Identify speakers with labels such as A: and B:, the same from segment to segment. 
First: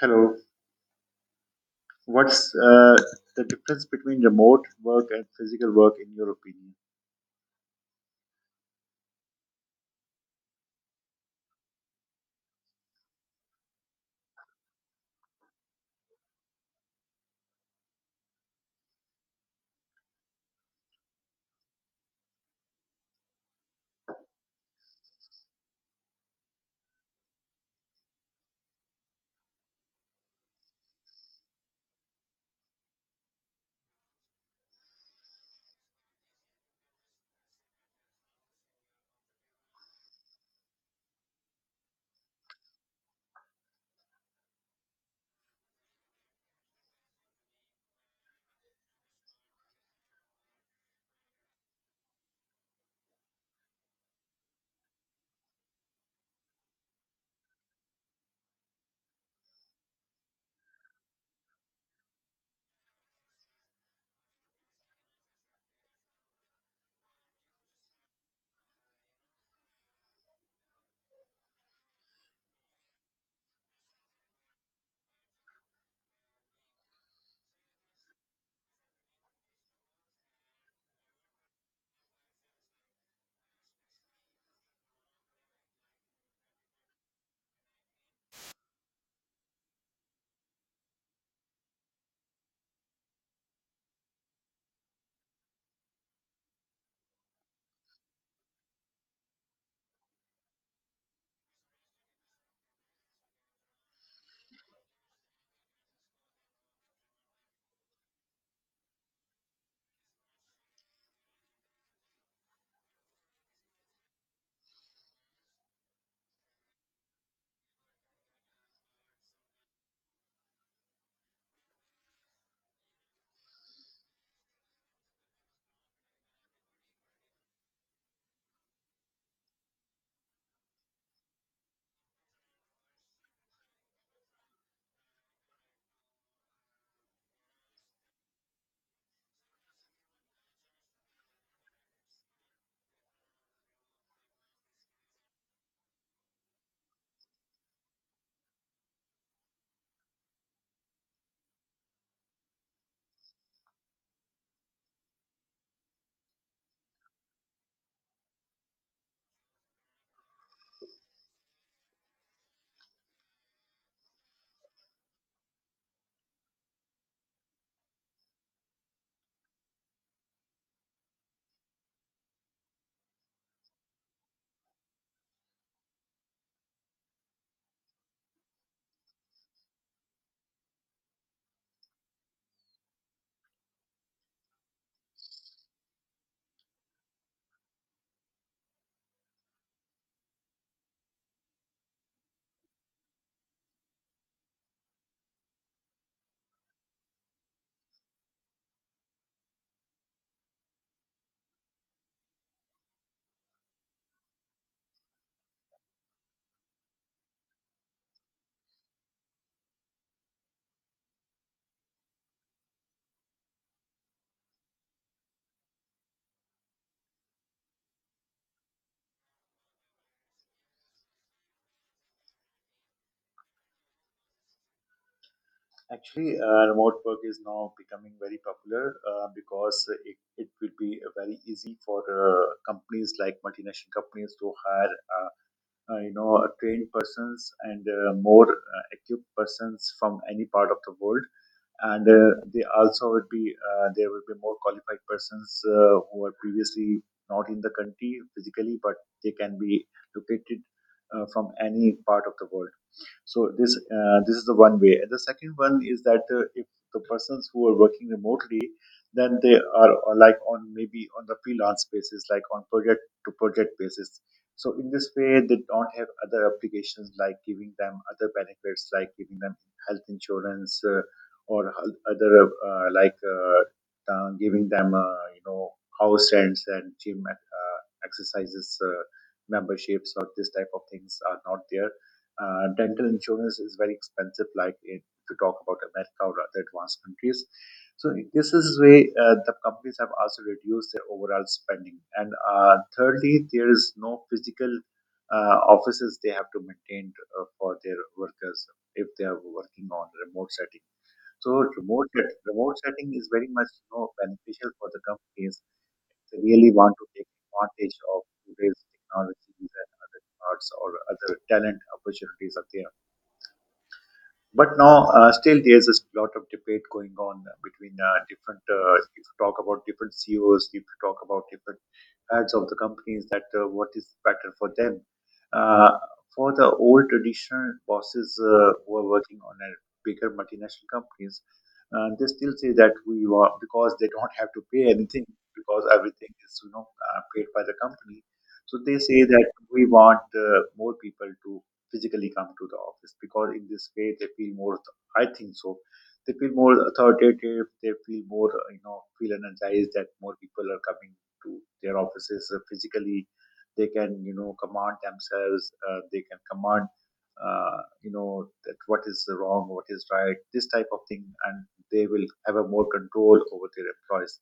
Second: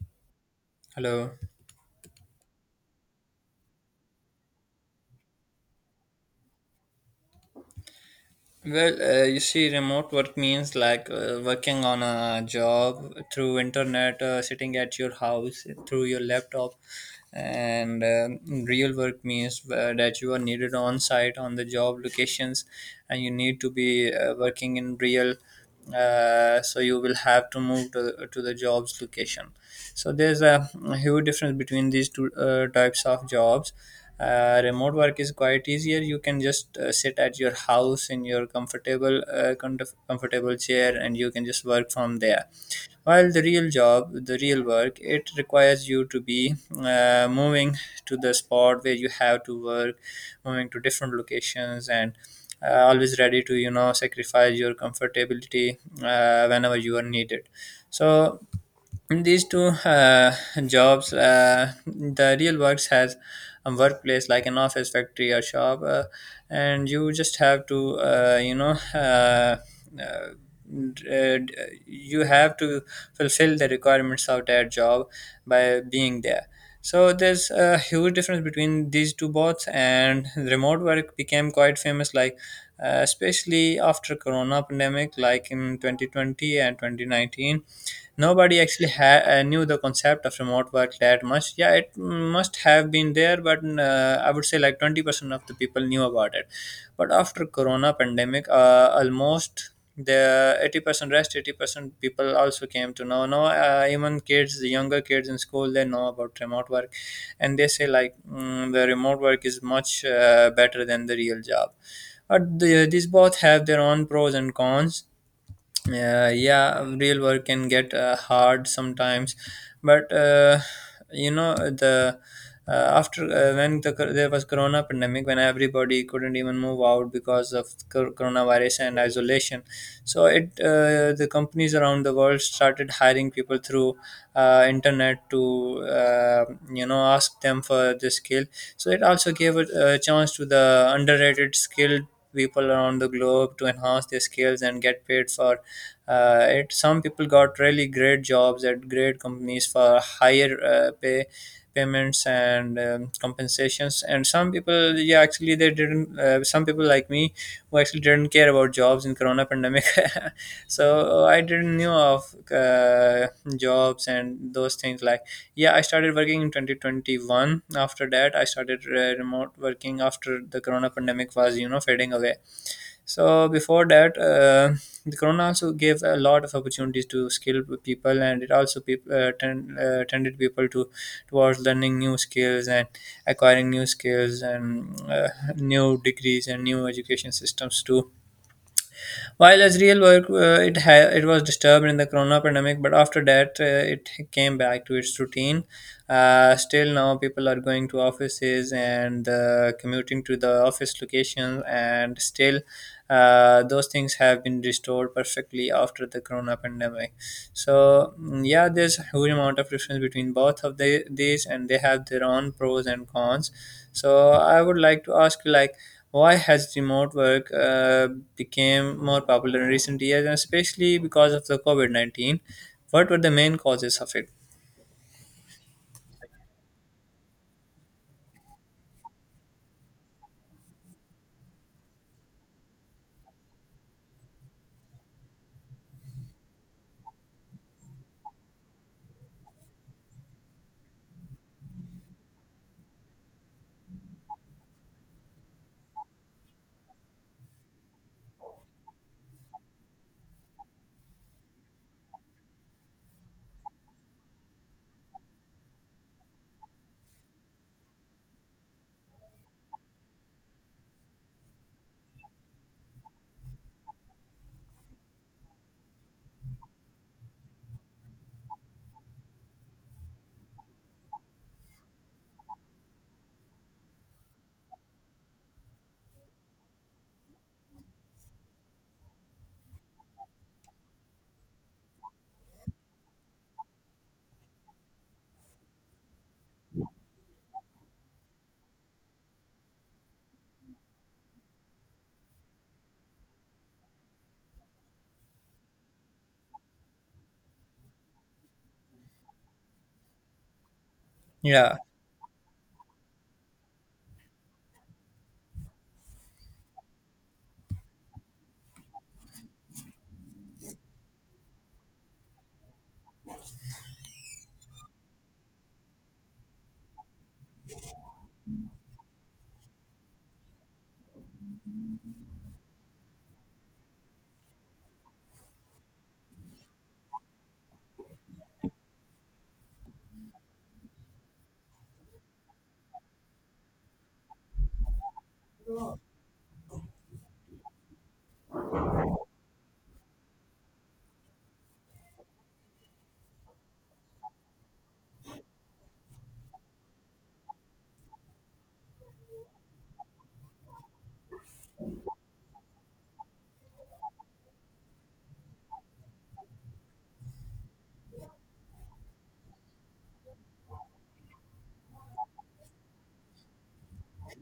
A: Hello.
B: Hello.
A: What's uh, the difference between remote work and physical work, in your opinion?
B: Well, you see, remote work means like working on a job through internet, sitting at your house through your laptop, and real work means that you are needed on site on the job locations, and you need to be working in real. So you will have to move to the jobs location. So there's a huge difference between these two types of jobs. Remote work is quite easier. You can just sit at your house in your comfortable comfortable chair, and you can just work from there. While the real work, it requires you to be moving to the spot where you have to work, moving to different locations, and always ready to sacrifice your comfortability whenever you are needed. So these two jobs, the real works has a workplace like an office, factory, or shop, and you just have to uh, you have to fulfill the requirements of that job by being there. So there's a huge difference between these two bots, and remote work became quite famous, like especially after corona pandemic, like in 2020 and 2019. Nobody actually knew the concept of remote work that much. Yeah, it must have been there, but I would say like 20% of the people knew about it. But after Corona pandemic, almost the 80% rest 80% people also came to know. No, even kids the younger kids in school, they know about remote work. And they say like the remote work is much better than the real job. But these both have their own pros and cons. Yeah, real work can get hard sometimes. But the after when there was corona pandemic, when everybody couldn't even move out because of coronavirus and isolation. So it the companies around the world started hiring people through internet to ask them for the skill. So it also gave a chance to the underrated skilled people around the globe to enhance their skills and get paid for. It, some people got really great jobs at great companies for higher payments and compensations. And some people, yeah, actually they didn't, some people like me who actually didn't care about jobs in corona pandemic. So I didn't knew of jobs and those things, like, yeah, I started working in 2021. After that, I started remote working after the corona pandemic was fading away. So before that, the Corona also gave a lot of opportunities to skilled people, and it also tended people to towards learning new skills and acquiring new skills, and new degrees and new education systems to. While as real work, it was disturbed in the corona pandemic, but after that, it came back to its routine. Still now, people are going to offices and commuting to the office location, and still, those things have been restored perfectly after the corona pandemic. So yeah, there's a huge amount of difference between both of these, and they have their own pros and cons. So I would like to ask you, like, why has remote work became more popular in recent years, and especially because of the COVID-19? What were the main causes of it?
A: Actually, remote work is now becoming very popular because it will be very easy for companies like multinational companies to hire, uh, you know, trained persons and more equipped persons from any part of the world. And they also would be there would be more qualified persons who are previously not in the country physically but they can be located from any part of the world. So this is the one way. And the second one is that if the persons who are working remotely, then they are like on maybe on the freelance basis, like on project to project basis. So in this way, they don't have other applications like giving them other benefits, like giving them health insurance or other giving them you know house rents and gym exercises memberships or this type of things are not there. Dental insurance is very expensive, like in, if talk about America or other advanced countries. So this is where the companies have also reduced their overall spending. And thirdly, there is no physical offices they have to maintain for their workers if they are working on remote setting. So
B: Yeah,
A: remote setting is very much you know, beneficial for the companies. They really want to take advantage of today's technologies and other parts or other talent opportunities are there. But now, still, there's a lot of debate going on between different. If you talk about different CEOs, if you talk about different heads of the companies, that what is better for them. Uh, for the old traditional bosses who are working on a bigger multinational companies, they still say that we want because they don't have to pay anything because everything is you know paid by the company. So they say that we want more people to physically come to the office because in this way they feel more, I think so, they feel more authoritative, they feel more you know feel energized that more people are coming to their offices physically. They can you know command themselves, they can command uh, you know that what is wrong what is right this type of thing, and they will have a more control over their employees.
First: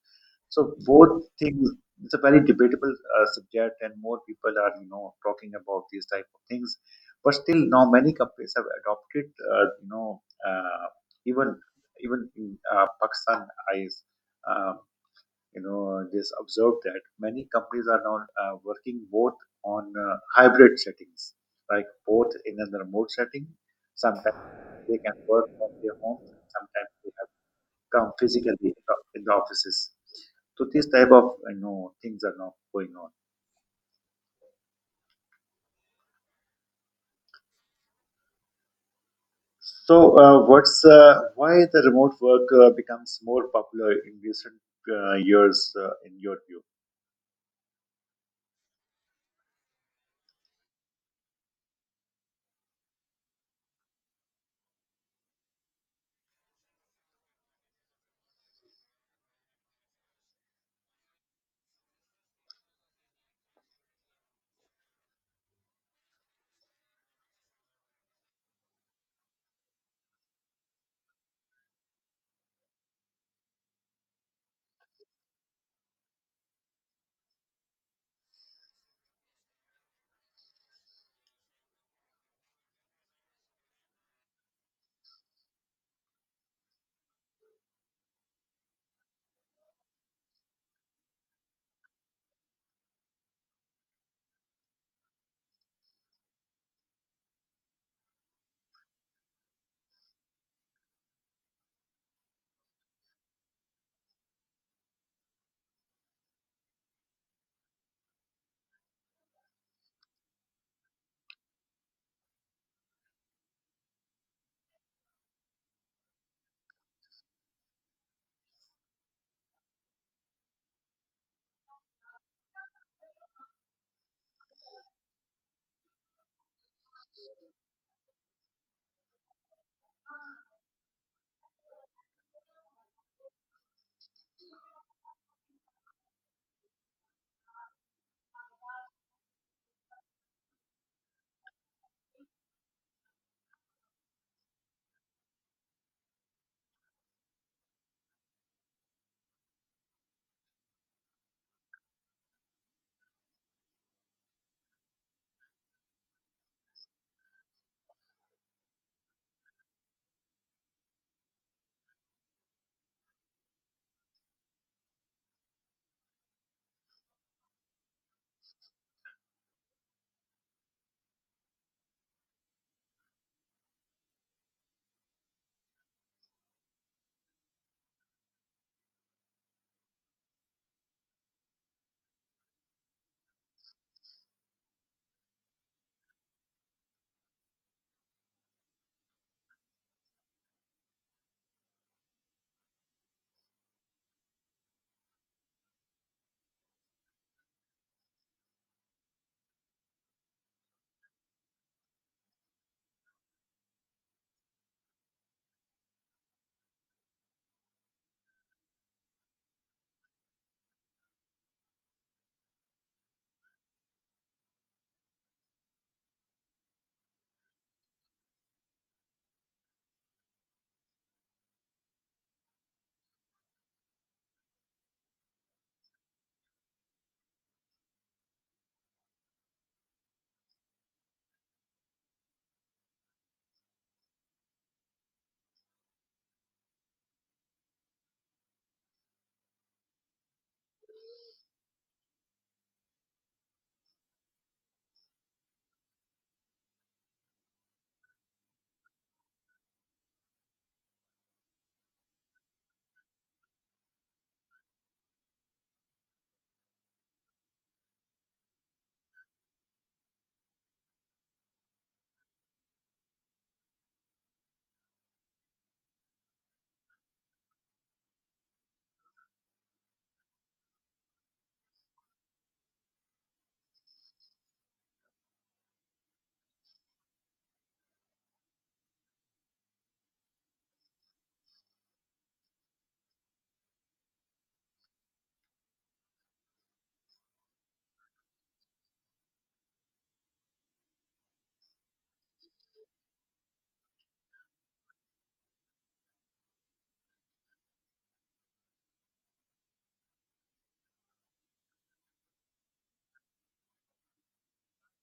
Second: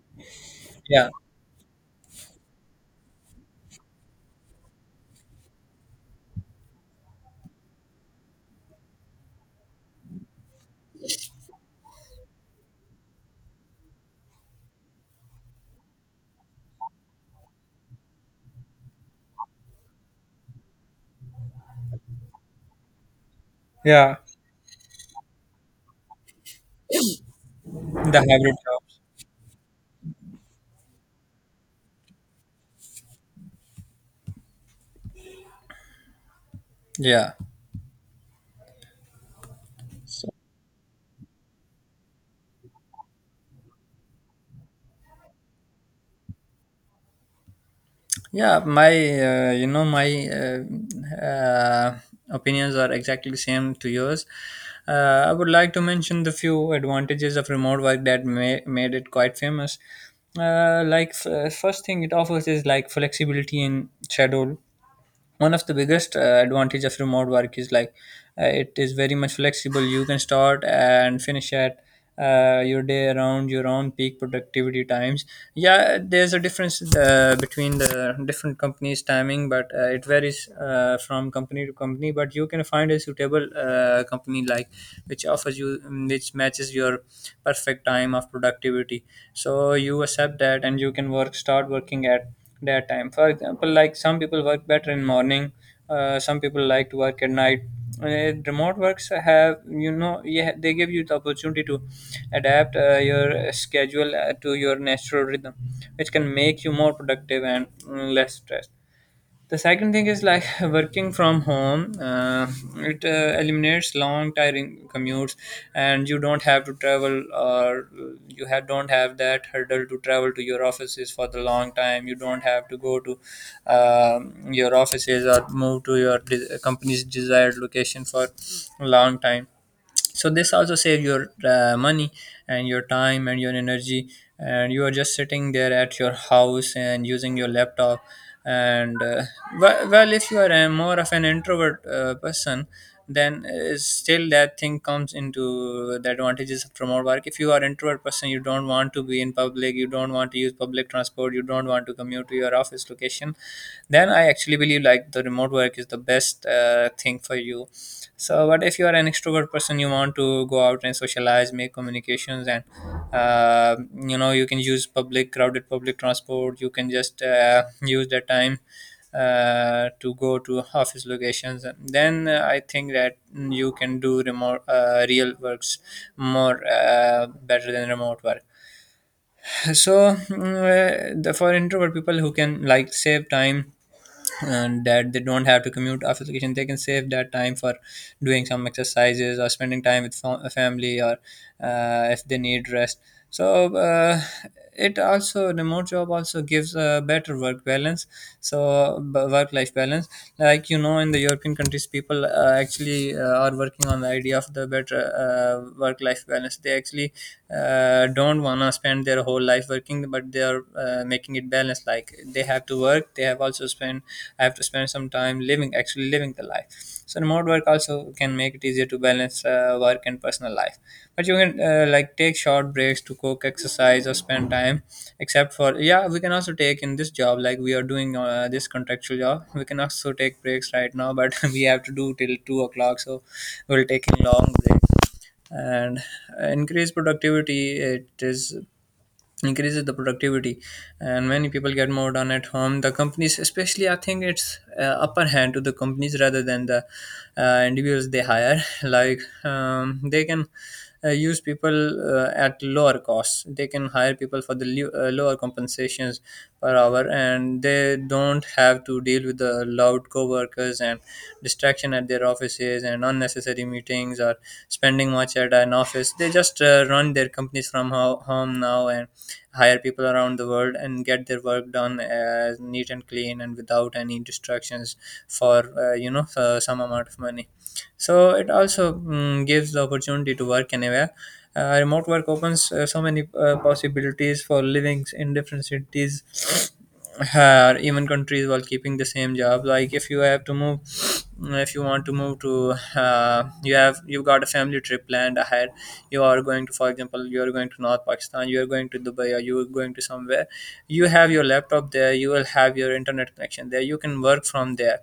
A: So
B: yeah,
A: both things, it's a very debatable subject and more people are you know talking about these type of things. But still, now many companies have adopted, even even in Pakistan, I, uh, you know, just observed that many companies are now working both on hybrid settings, like both in a remote setting.
B: yeah.
A: Sometimes they can work from their homes, and sometimes they have to come
B: The hybrid
A: physically in the
B: jobs.
A: in the offices. So these type of you know things are now going on.
B: Yeah,
A: So, what's why the remote work becomes more popular in recent years, in your view?
B: yeah, my you know my opinions are exactly same to yours. I would like to mention the few advantages of remote work that made it quite famous. Like, first thing it offers is like flexibility in schedule. One of the biggest advantage of remote work is like it is very much flexible. You can start and finish at your day around your own peak productivity times. Yeah, there's a difference between the different companies timing. But it varies from company to company. But you can find a suitable company, like, which offers you which matches your perfect time of productivity. So you accept that, and you can work start working at their time. For example, like, some people work better in morning, some people like to work at night. uh, Remote works have, yeah, they give you the opportunity to adapt your schedule to your natural rhythm, which can make you more productive and less stressed. The second thing is like, working from home. It eliminates long, tiring commutes, and you don't have to travel, or you have don't have that hurdle to travel to your offices for the long time. You don't have to go to your offices or move to your company's desired location for long time. So this also save your money and your time and your energy, and you are just sitting there at your house and using your laptop. And well, if you are a more of an introvert person, then still that thing comes into the advantages of remote work. If you are introvert person, you don't want to be in public, you don't want to use public transport, you don't want to commute to your office location, then I actually believe like the remote work is the best thing for you. So but if you are an extrovert person, you want to go out and socialize, make communications, and uh, you can use public crowded public transport. You can just use that time to go to office locations. Then I think that you can do remote real works more better than remote work. So for introvert people who can like save time, and that they don't have to commute after vacation, they can save that time for doing some exercises or spending time with family, or if they need rest. So it also remote job also gives a better work balance. So work life balance, like, in the european countries people actually are working on the idea of the better work life balance. They actually don't wanna spend their whole life working, but they are making it balanced. Like, they have to work, they have to spend some time living, actually living the life. So remote work also can make it easier to balance work and personal life. But you can like take short breaks to cook, exercise, or spend time. Except for yeah, we can also take in this job, like, we are doing this contractual job. We can also take breaks right now, but we have to do till 2 o'clock, so we'll take a long break and uh, increase productivity it is increases the productivity. And many people get more done at home. The companies especially, I think it's upper hand to the companies rather than the individuals they hire. Like, they can use people at lower costs. They can hire people for the lower compensations per hour, and they don't have to deal with the loud co-workers and distraction at their offices and unnecessary meetings or spending much at an office. They just run their companies from home now, and hire people around the world, and get their work done as neat and clean and without any distractions for some amount of money. So it also gives the opportunity to work anywhere. Remote work opens so many possibilities for living in different cities or even countries while keeping the same job. Like, if you have to move, if you want to move to, you've got a family trip planned ahead. You are going to, for example, you are going to North Pakistan, you are going to Dubai, or you are going to somewhere. You have your laptop there. You will have your internet connection there. You can work from there.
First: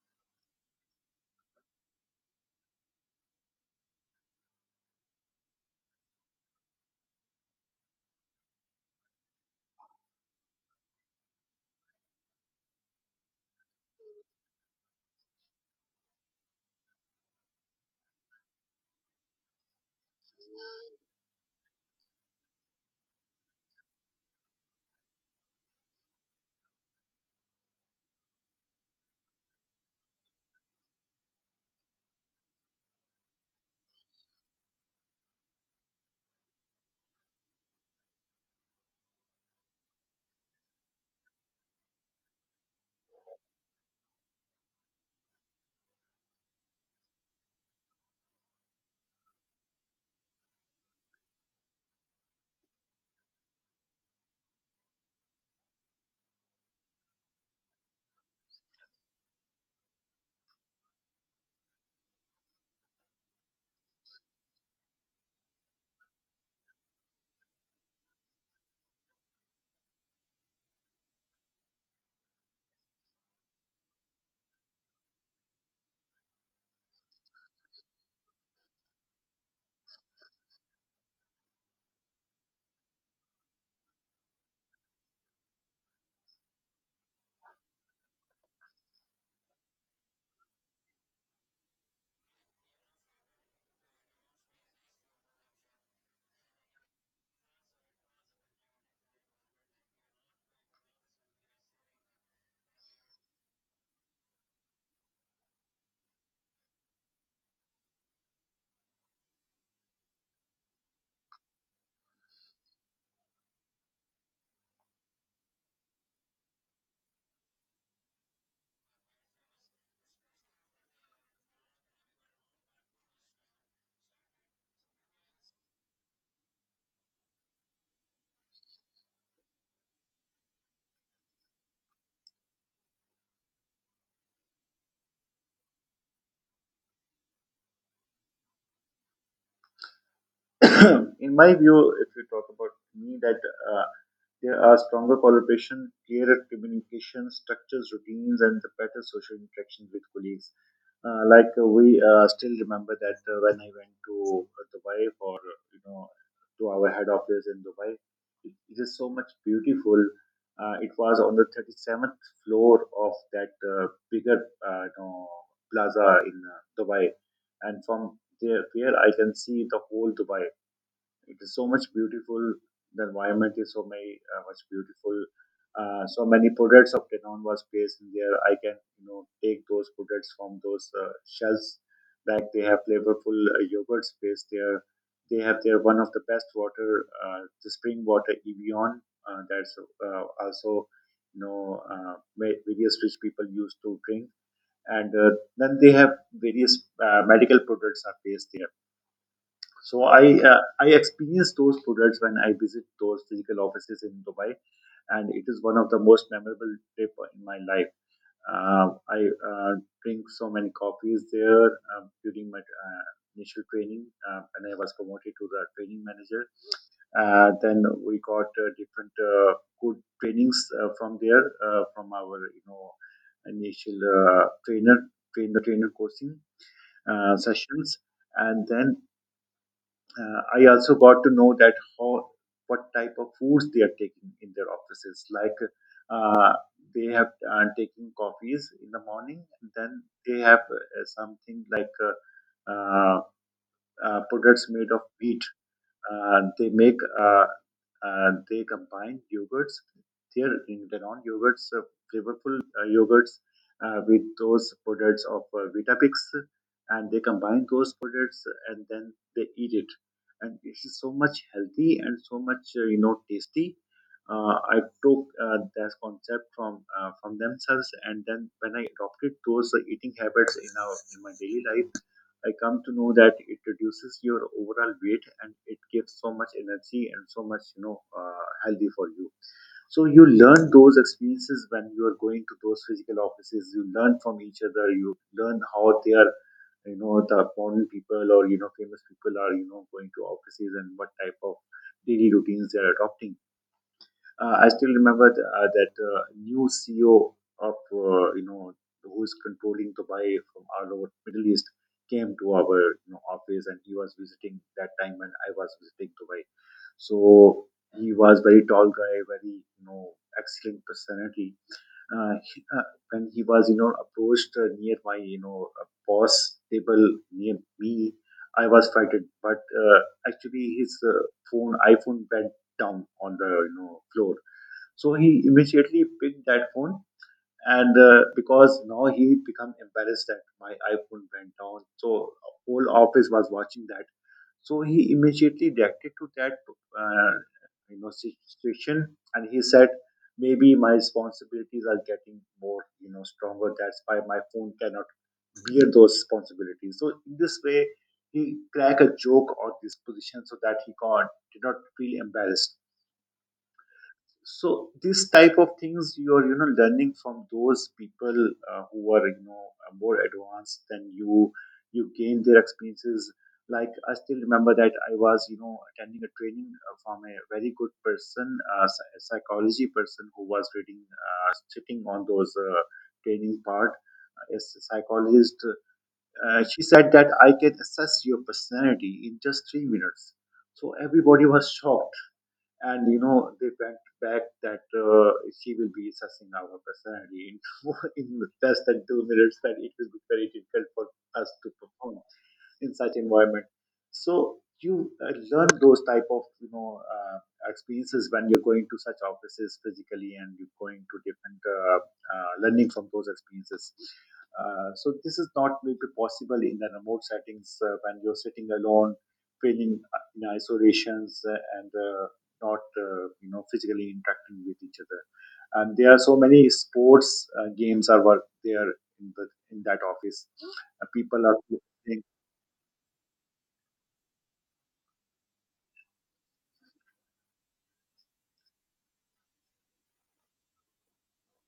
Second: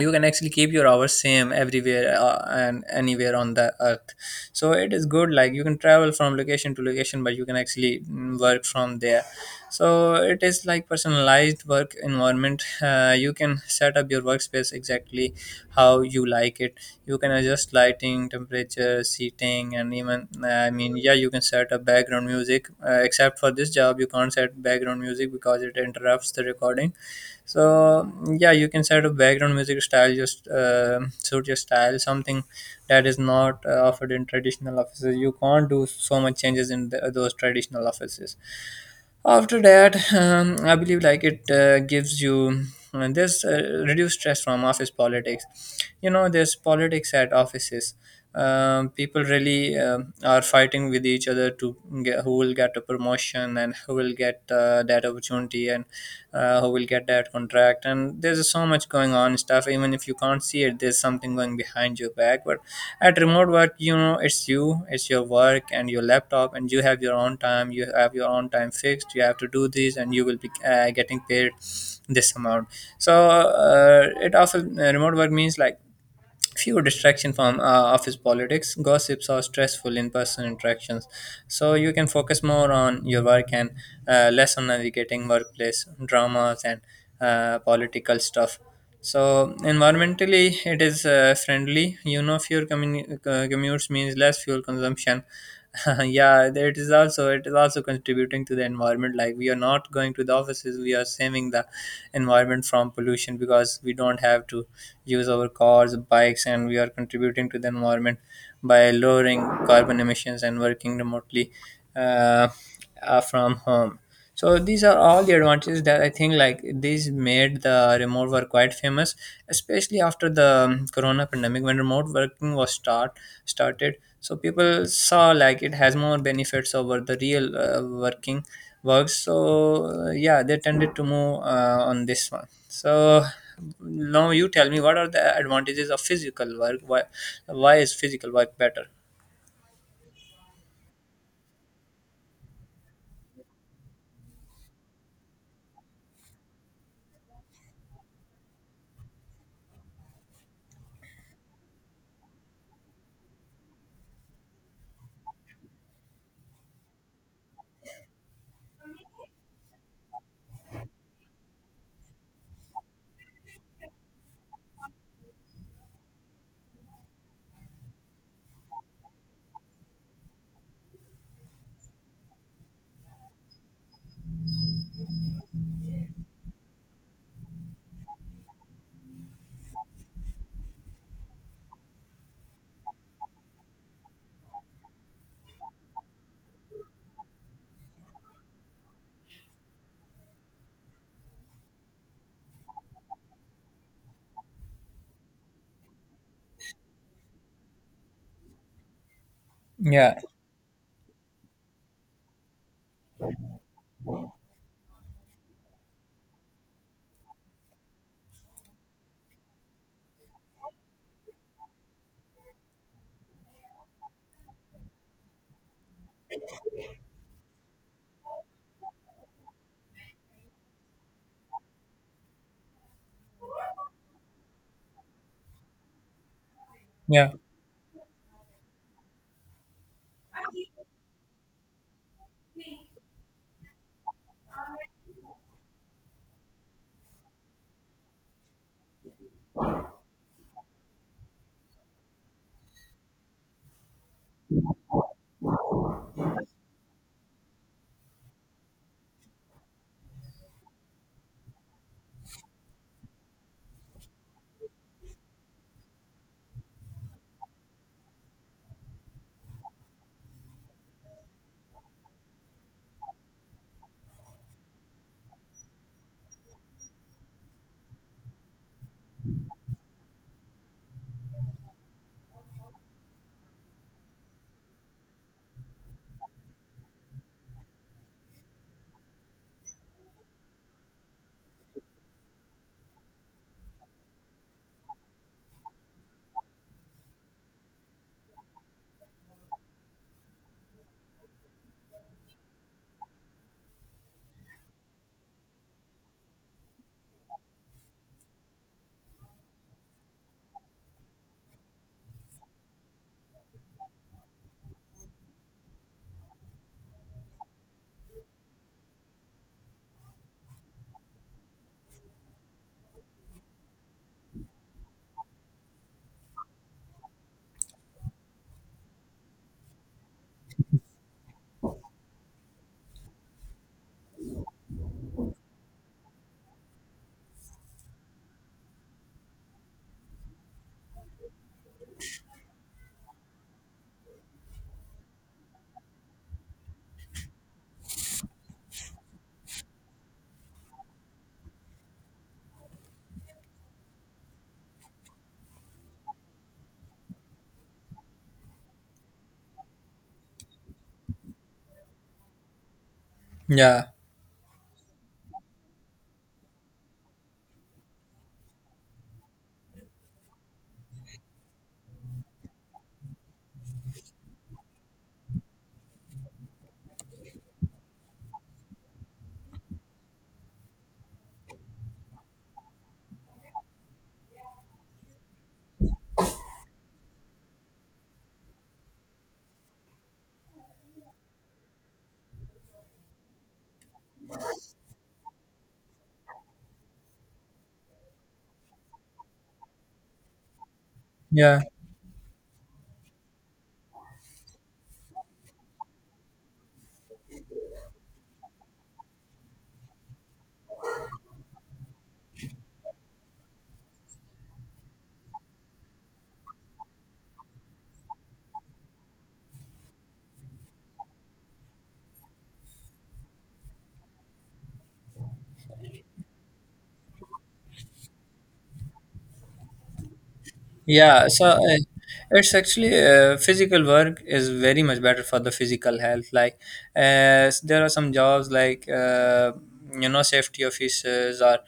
B: You can actually keep your hours same everywhere and anywhere on the earth, so it is good. Like you can travel from location to location, but you can actually work from there. So it is like personalized work environment. You can set up your workspace exactly how you like it. You can adjust lighting, temperature, seating, and even I mean, yeah, you can set up background music. Except for this job, you can't set background music because it interrupts the recording. So yeah, you can set a background music style, just suit your style, something that is not offered in traditional offices. You can't do so much changes in those traditional offices. After that, I believe like it gives you this reduced stress from office politics. You know, there's politics at offices. People really are fighting with each other to get, who will get a promotion, and who will get that opportunity, and who will get that contract. And there's so much going on stuff, even if you can't see it, there's something going behind your back. But at remote work, you know, it's you, it's your work and your laptop, and you have your own time. You have your own time fixed. You have to do this and you will be getting paid this amount. So it often, remote work means like few distraction from office politics, gossips, or stressful in-person interactions. So you can focus more on your work and less on navigating workplace dramas and political stuff. So environmentally it is friendly. You know, fewer commutes means less fuel consumption. Yeah, it is also, it is also contributing to the environment. Like we are not going to the offices, we are saving the environment from pollution because we don't have to use our cars, bikes, and we are contributing to the environment by lowering carbon emissions and working remotely, uh, from home. So these are all the advantages that I think like these made the remote work quite famous, especially after the corona pandemic when remote working was started. So people saw like it has more benefits over the real working works. So yeah, they tended to move on this one. So now you tell me, what are the advantages of physical work? Why is physical work better?
A: In my view, if you talk about me, that uh, there are stronger collaboration, clearer communication, structures, routines, and the better social interactions with colleagues. We still remember that when I went to Dubai or you know to our head office in Dubai, it is so much beautiful. It was on the 37th floor of that bigger you know, plaza in Dubai, and from there, there I can see the whole Dubai. It is so much beautiful. The environment is so many much beautiful. So many products of Canon was placed in there. I can you know take those products from those shelves. Like they have flavorful yogurts placed there. They have their one of the best water, the spring water Evian. That's also you know various rich people used to drink. And then they have various medical products are placed there. So
B: Yeah,
A: I, I experienced those products when I visit those physical offices in Dubai, and it is one of the most memorable trip in my life. I uh, drink so many coffees there during my initial training, and I was promoted to the training manager. Then we got different good trainings from there from our you know initial trainer train the trainer coaching
B: yeah,
A: sessions. And then I also got to know that how what type of foods they are taking in their offices. Like uh, they have taking coffees in the morning, and then they have something like products made of wheat. Uh, they make uh, they combine yogurts, their their own yogurts, flavorful yogurts, with those products of Vitapix, and they combine those products and then they eat it. And it's so much healthy and so much you know tasty. I took that concept from themselves, and then when I adopted those eating habits in our in my daily life, I come to know that it reduces your overall weight and it gives so much energy and so much, you know, healthy for you. So you learn those experiences when you are going to those physical offices. You learn from each other. You learn how they are, you know, the foreign people or you know famous people are, you know, going to offices and what type of daily routines they are adopting. I still remember the, that new CEO of you know who is controlling Dubai from all over Middle East came to our you know, office and he was visiting that time when I was visiting Dubai. So he was very tall guy, very you know excellent personality. When he was you know approached near my you know boss table near me, I was frightened. But actually his phone, iPhone went down on the you know floor, so he immediately picked that phone, and because now he become embarrassed that my iPhone went down, so whole office was watching that. So he immediately reacted to that, uh, you know, situation, and he said, maybe my responsibilities are getting more, you know, stronger. That's why my phone cannot bear those responsibilities. So in this way, he cracked a joke on this position so that he can't did not feel embarrassed.
B: yeah,
A: So these type of things you are you know learning from those people who are you know more advanced than you. You gain their experiences. Like I still remember that I was you know attending a training from a very good person, psychology person who was reading sitting on those training part, a psychologist. She said that I can assess your personality in just 3 minutes. So everybody was shocked, and you know they went back that she will be sussing out her personality in, in less than 2 minutes, that it will be very difficult for us
B: yeah.
A: to perform in such environment. So you learn those type of you know experiences when you're going to such offices physically and you're going to different learning from those experiences. So this is not maybe possible in the remote settings when you're sitting alone feeling in isolations and not you know physically interacting with each other. And there are so many sports games are work there in, the, in that office.
B: Yeah,
A: People
B: so
A: are
B: it's actually physical work is very much better for the physical health. Like, there are some jobs like you know, safety officers, or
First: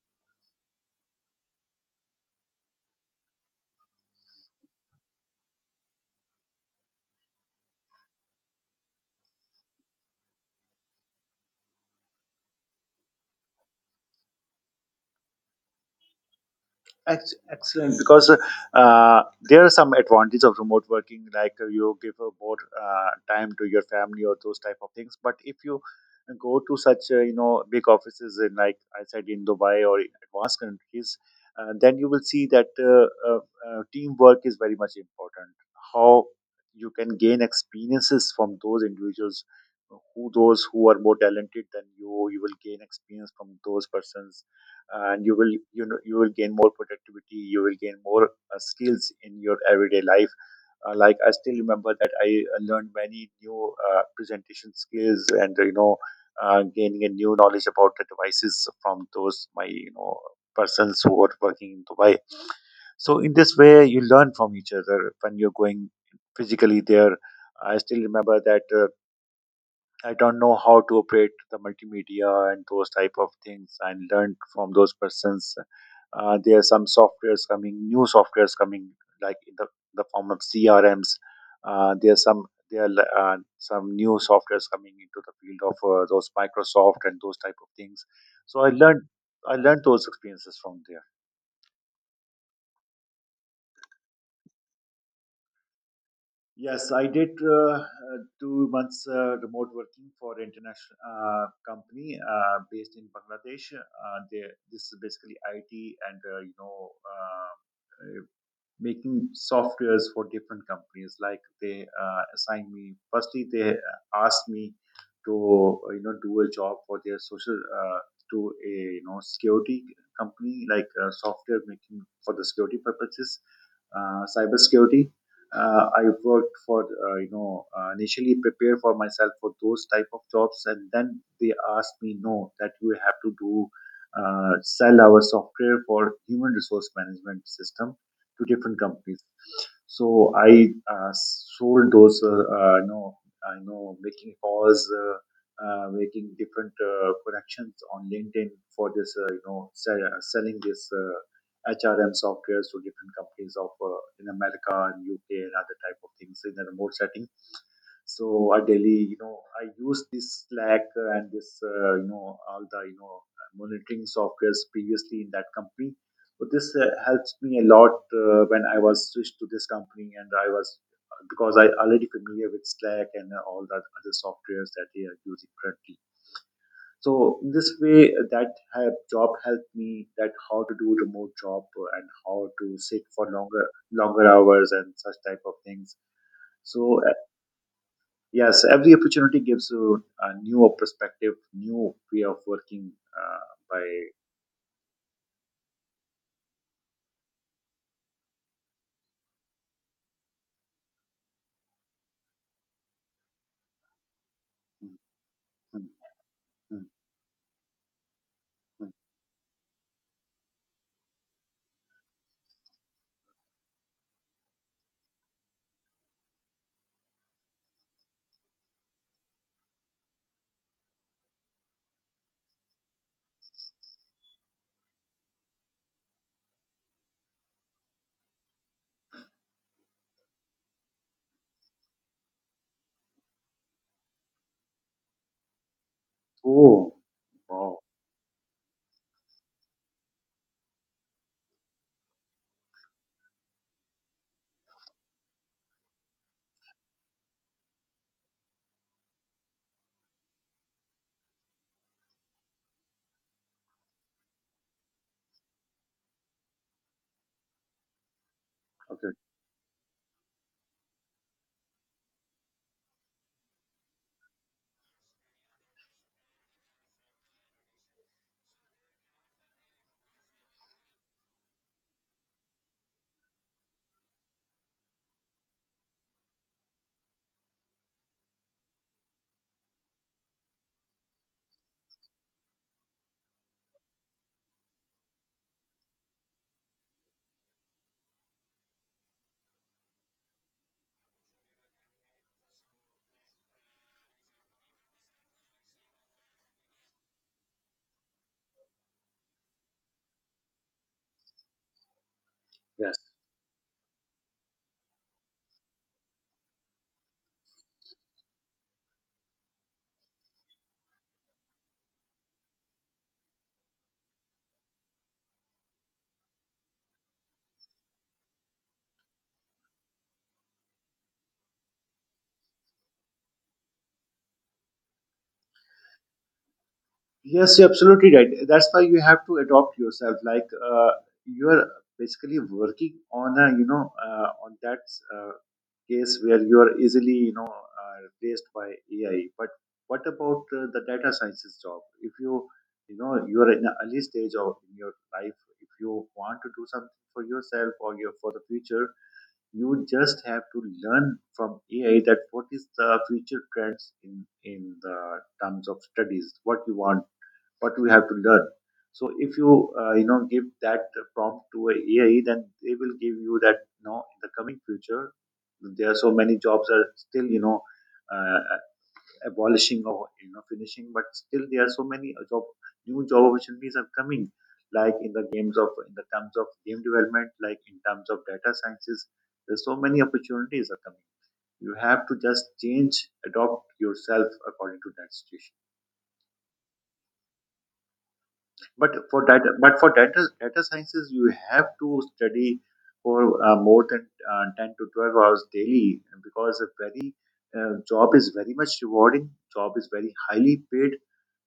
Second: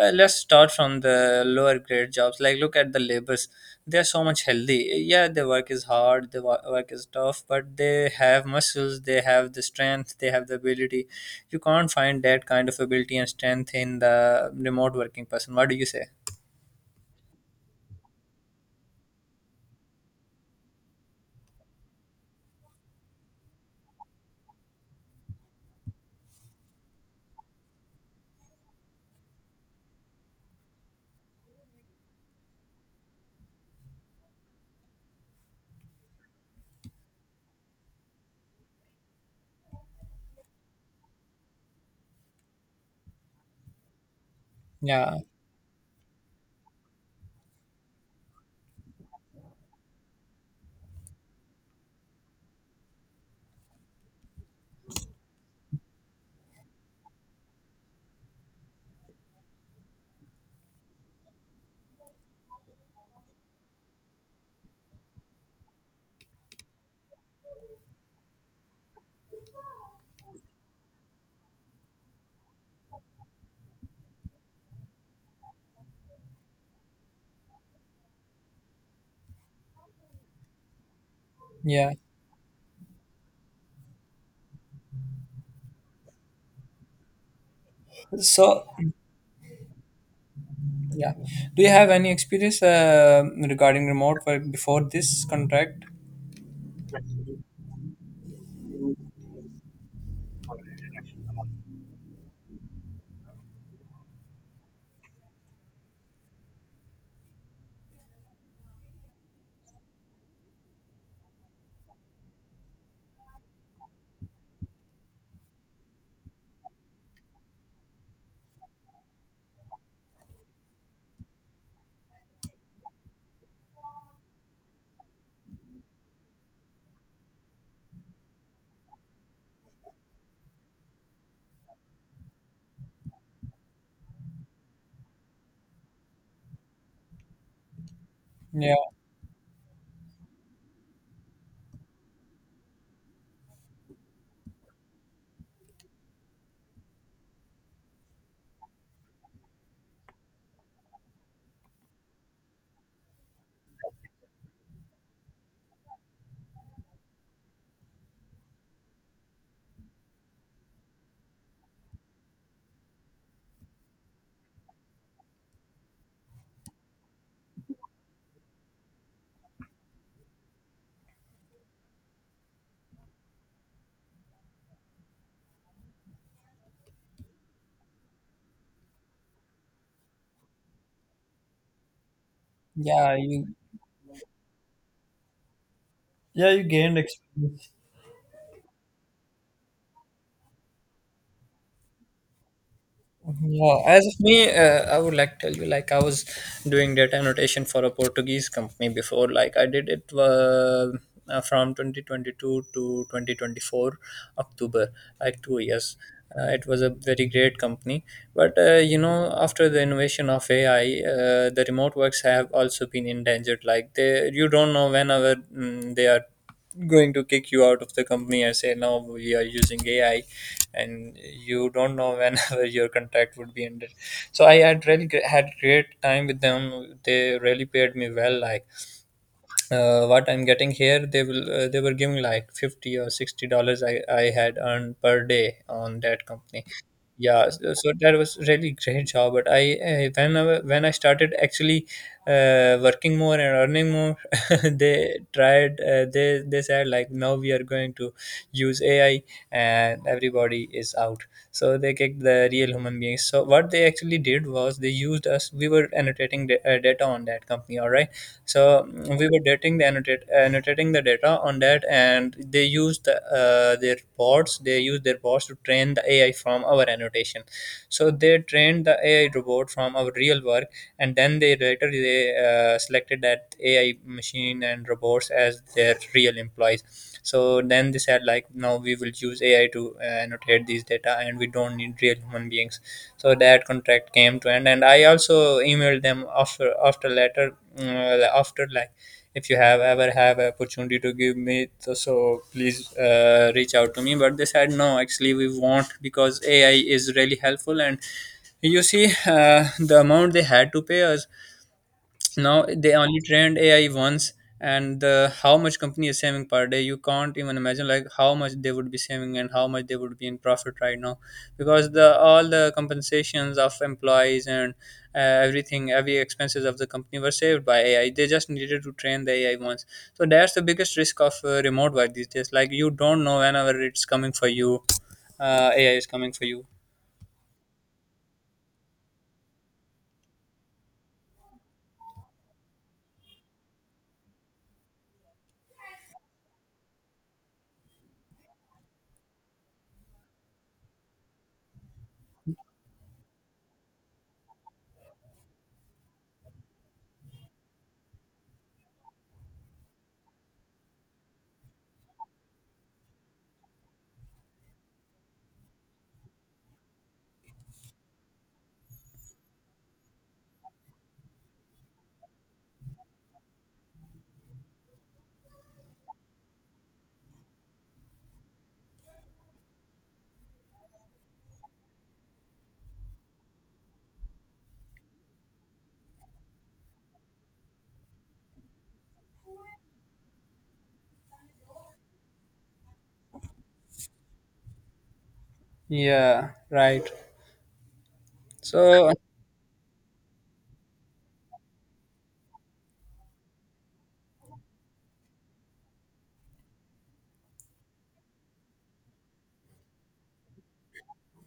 B: let's start from the lower grade jobs. Like, look at the laborers; they are so much healthy. Yeah, their work is hard, the work is tough, but they have muscles, they have the strength, they have the ability. You can't find that kind of ability and strength in the remote working person. What do you say?
A: Ex- excellent, because there are some advantages of remote working, like you give more time to your family or those type of things. But if you go to such you know big offices in like I said in Dubai or in advanced countries, then you will see that teamwork is very much important. How you can gain experiences from those individuals, who those who are more talented than you, you will gain experience from those persons.
B: Yeah,
A: And you will you know you will gain more productivity, you will gain more skills in your everyday life. Like I still remember that I learned many new presentation skills and you know gaining a new knowledge about the devices from those my you know persons who are working in Dubai. So in this way you learn from each other when you're going physically there. I still remember that I don't know how to operate the multimedia and those type of things. And learned from those persons. There are some softwares coming, new softwares coming, like in the form of CRMs.
B: yeah.
A: There are some new softwares coming into the field of those Microsoft and those type of things. So
B: So
A: I learned those experiences from there.
B: yeah. Do you have any experience regarding remote work before this contract?
A: Yes, I did 2 months remote working for international company based in Bangladesh. They, this is basically IT and making softwares for different companies. Like they assigned me. Firstly, they asked me to do a job for their social to a you know security company, like software making for the security purposes, cyber security. I worked for initially prepare for myself for those type of jobs, and then they asked me no that you have to do sell our software for human resource management system to
B: Yeah.
A: different companies. So I sold those. I know making calls, making different connections on LinkedIn for this, you know, sell, selling this HRM software to different companies of in America and UK and other type of things in a remote setting. So I daily, I use this Slack and all the monitoring softwares previously in that company, but this helps me a lot when I was switched to this company, and I was because I already familiar with Slack and all that other softwares that they are using currently. So in this way, job helped me that how to do remote job and how to sit
B: Yeah,
A: for
B: you,
A: longer hours and such type of things.
B: yeah, you gained
A: So
B: experience.
A: yes, every opportunity gives you a new perspective, new way of working uh,
B: Yeah, as
A: by.
B: of me, I would like tell you like I was doing data annotation for a Portuguese company before. Like I did it from 2022 to 2024 October,
A: Mm,
B: like two
A: mm,
B: years. It was
A: mm,
B: a very great company, but
A: mm.
B: you know, after the innovation of AI, the remote works have also been endangered. Like they, you don't know whenever they are going to kick you out of the company. I say, no, we are using AI, and you don't know whenever your contract would be ended. So I had really had great time with them. They really paid me well. Like what I'm getting here, they will, they were giving like 50 or $60. I had earned per day on that company.
A: Oh,
B: Yeah, so,
A: wow.
B: so that was really great job. But I when I started actually working more and earning more, they tried, they said like, now we are going to use AI and everybody is out. So they kicked the real human beings. So what they actually did was they used us. We were annotating data on that company, all right? So
A: Okay.
B: we were dating the annotate, annotating the data on that, and they used their bots. They used their bots to train the AI from our annotation. So they trained the AI robot from our real work, and then they later they selected that AI machine and robots as their real employees. So then they said like, now we will use AI to annotate these data, and we don't need real human beings. So that contract came to end, and I also emailed them after later, after like, if you have ever have an opportunity to give me so, so please reach out to me. But they said, no, actually we won't, because AI is really helpful. And you see, the amount they had to pay us. Now they
A: Yes.
B: only trained AI once, and how much company is saving per day, you can't even imagine, like how much they would be saving and how much they would be in profit right now, because the all the compensations of employees and uh, everything, every expenses of the company were saved by AI. They just needed to train the AI once. So that's the biggest risk of remote work these days. Like you don't know whenever it's coming for you, AI is coming for you.
A: Yes, you're absolutely right. That's why you have to adopt yourself. Like you're basically working on a on that uh, case where you are easily, replaced by AI. But what about the data sciences job? If you, you know, you are in an early stage of in your life, if you want to do something for yourself or your for the future, you just have to learn from AI that what is the future trends in the terms of studies, what you want, what we have to learn. So if you you know give that prompt to a AI, then they will give you that, you know, in the coming future there are so many jobs are still, you know, uh, abolishing or, you know, finishing, but still there are so many job new job opportunities are coming, like in the games of in the terms of game development, like in terms of data sciences, there's so many opportunities are coming. You have to just change, adopt yourself according to that situation.
B: Yeah, right.
A: but
B: So
A: for data but for data data sciences you have to study for more than 10 to 12 hours daily because a very job is very much rewarding, job is very highly paid,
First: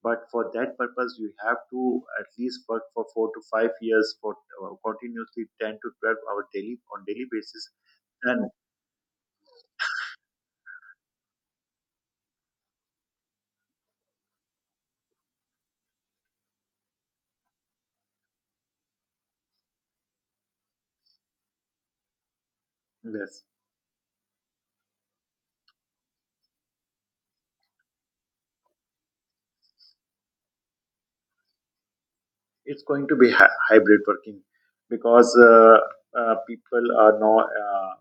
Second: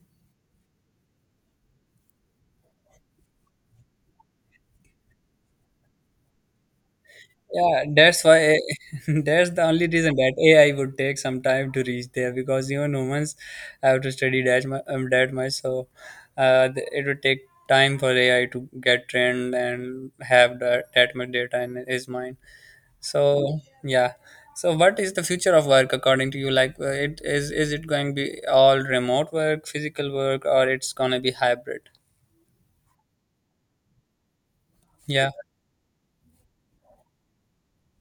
A: but for that purpose you have to at least work for 4 to 5 years for continuously 10 to 12 hour daily on daily basis.
B: yeah, that's
A: And
B: why that's the only reason that AI would take some time to reach there, because even humans have to study that much, that much. So it would take time for AI to get trained and have that much data in his mind.
A: yes,
B: So yeah. So what is the future of work according to you? Like, it is it going to be all remote work, physical work, or it's gonna be hybrid?
A: it's going to be hybrid working,
B: Yeah,
A: because people are now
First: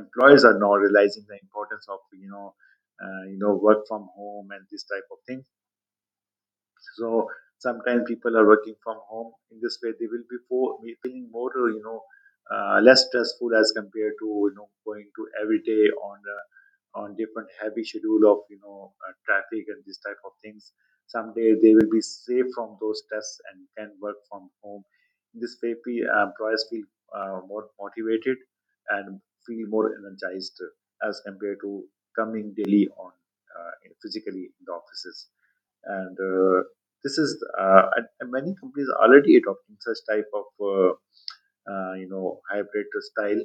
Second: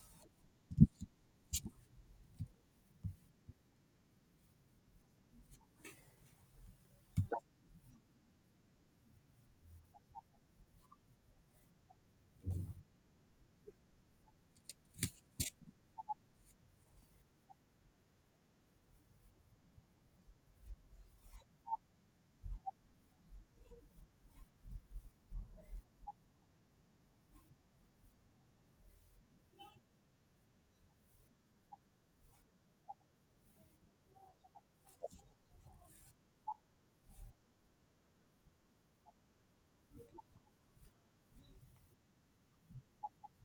A: employers are now realizing the importance of, you know, work from home and this type of thing. So sometimes people are working from home, in this way they will be, be feeling more, you know, less stressful as compared to, you know, going to every day on different heavy schedule of, you know, traffic and this type of things. Someday they will be safe from those tests and can work from home. This way, employers feel more motivated and feel more energized as compared to coming daily on uh, physically in the offices. And this is and many companies are already adopting such type of uh, hybrid style.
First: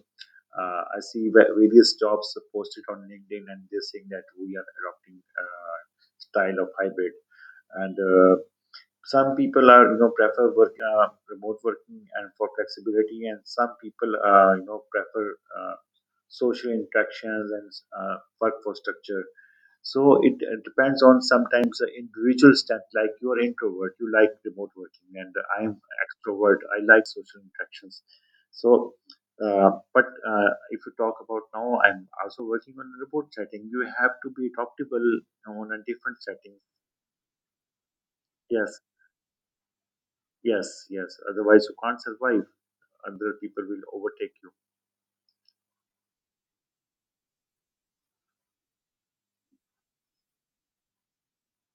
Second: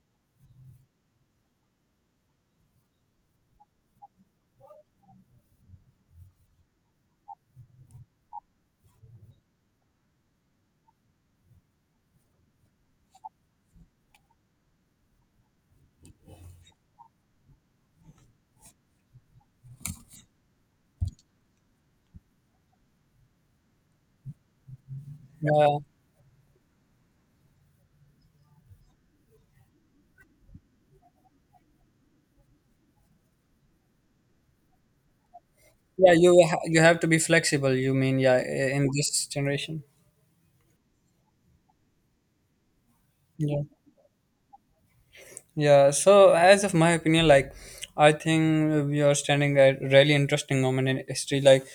A: Uh, I see various jobs posted on LinkedIn, and they're saying that we are adopting style of hybrid. And some people are, you know, prefer work, remote working and for flexibility, and some people, prefer social interactions and workforce structure. So it depends on sometimes the individual step. Like, you are introvert, you like remote working, and I
B: yeah,
A: am extrovert, I like social interactions. So, but if you talk about now, I'm also working on a remote setting. You have to be adaptable on a
B: yeah.
A: different setting.
B: You have to be flexible, you mean, yeah,
A: Yes,
B: in this generation.
A: yes, yes. Otherwise, you can't survive. Other
B: Yeah.
A: people will overtake you.
B: Yeah, so as of my opinion, like I think we are standing at really interesting moment in history. Like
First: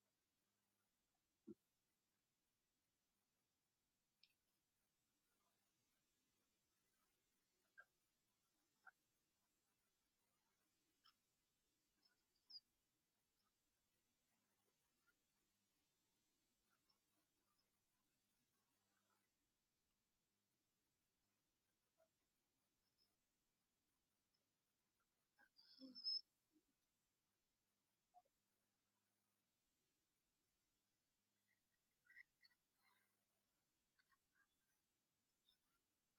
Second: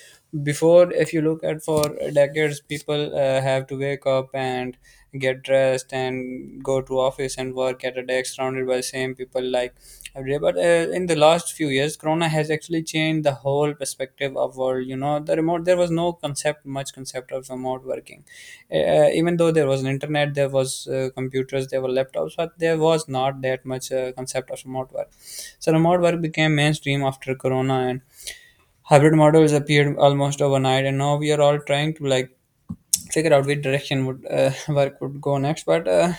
B: before, if you look at for decades, people have to wake up and get dressed and go to office and work at a desk surrounded by same people like every day. But in the last few years, Corona has actually changed the whole perspective of world. You know, there was no concept, much concept of remote working. Even though there was an internet, there was computers, there were laptops, but there was not that much concept of remote work. So remote work became mainstream after Corona, and hybrid models appeared almost overnight, and now we are all trying to like figure out which direction would work would go next. But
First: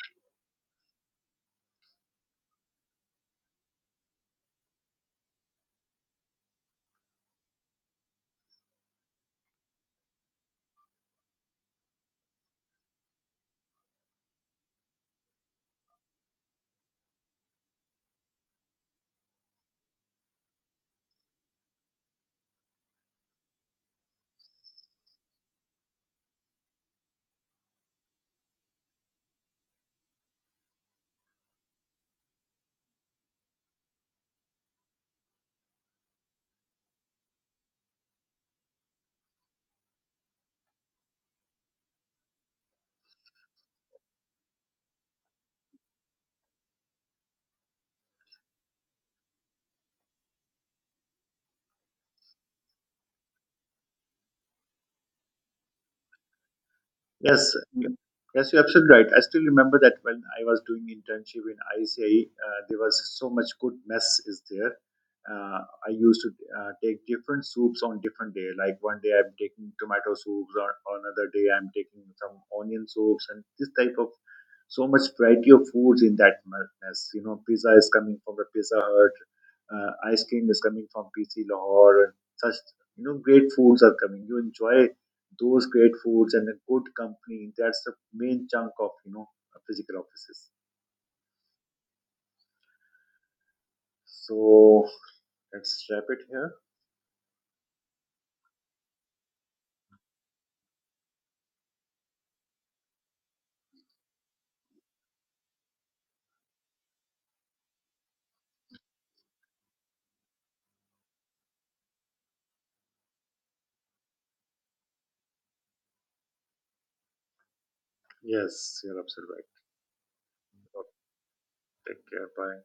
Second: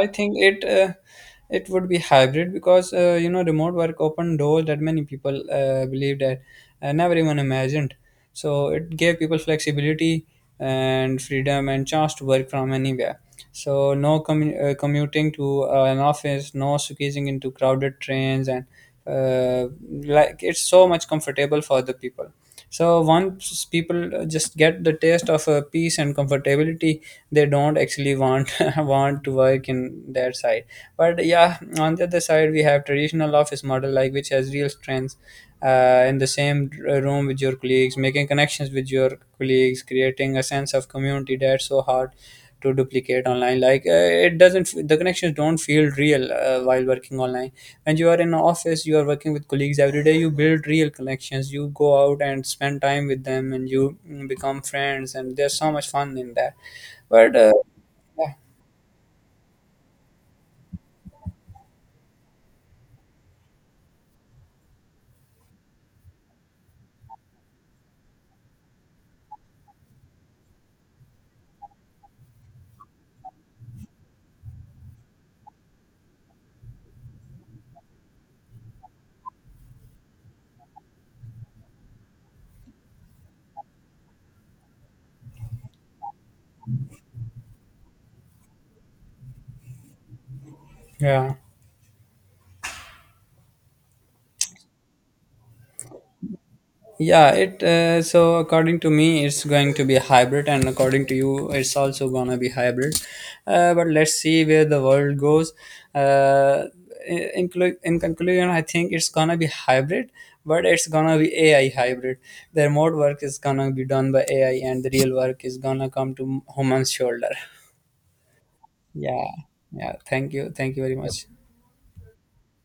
B: I think it it would be hybrid, because you know, remote work opened doors that many people believed that never even imagined. So it gave people flexibility and freedom and chance to work from anywhere. So no commuting to an office, no squeezing into crowded trains, and uh, like it's so much comfortable for the people. So once people just get the taste of peace and comfortability, they don't actually want want to work in their side. But yeah, on the other side, we have traditional office model like which has real strengths. In the same room with your colleagues, making connections with your colleagues, creating a sense of community, that's so hard to duplicate online. Like it doesn't, the connections don't feel real while working online. When you are in an office, you are working with colleagues every day, you build real connections, you go out and spend time with them, and you become friends, and there's so much fun in that. But
A: Yes. Mm.
B: yeah,
A: Yes, you're absolutely right. I still remember that when I was doing internship in ICI, there was so much good mess is there. Uh, I used to take different soups on different day. Like one day I'm taking tomato soups, or another day I'm taking some onion soups, and this type of so much variety of foods in that mess. You know, pizza is coming from the Pizza Hut, ice cream is coming from PC Lahore, and such, you know, great foods are coming. You enjoy those great foods and a good company. That's the main chunk of, you know, physical offices.
B: yeah.
A: So let's wrap it here.
B: Yeah, it so according to me, it's going to be hybrid, and according to you, it's also gonna be hybrid. But let's see where the world goes. Uh, in, in conclusion, I think it's gonna be hybrid, but it's gonna be AI hybrid. The remote work is gonna be done by AI, and the real work is gonna come to human's shoulder.
A: Yes, you're
B: Yeah,
A: absolutely right.
B: yeah. Thank you very much.
A: Take care. Bye.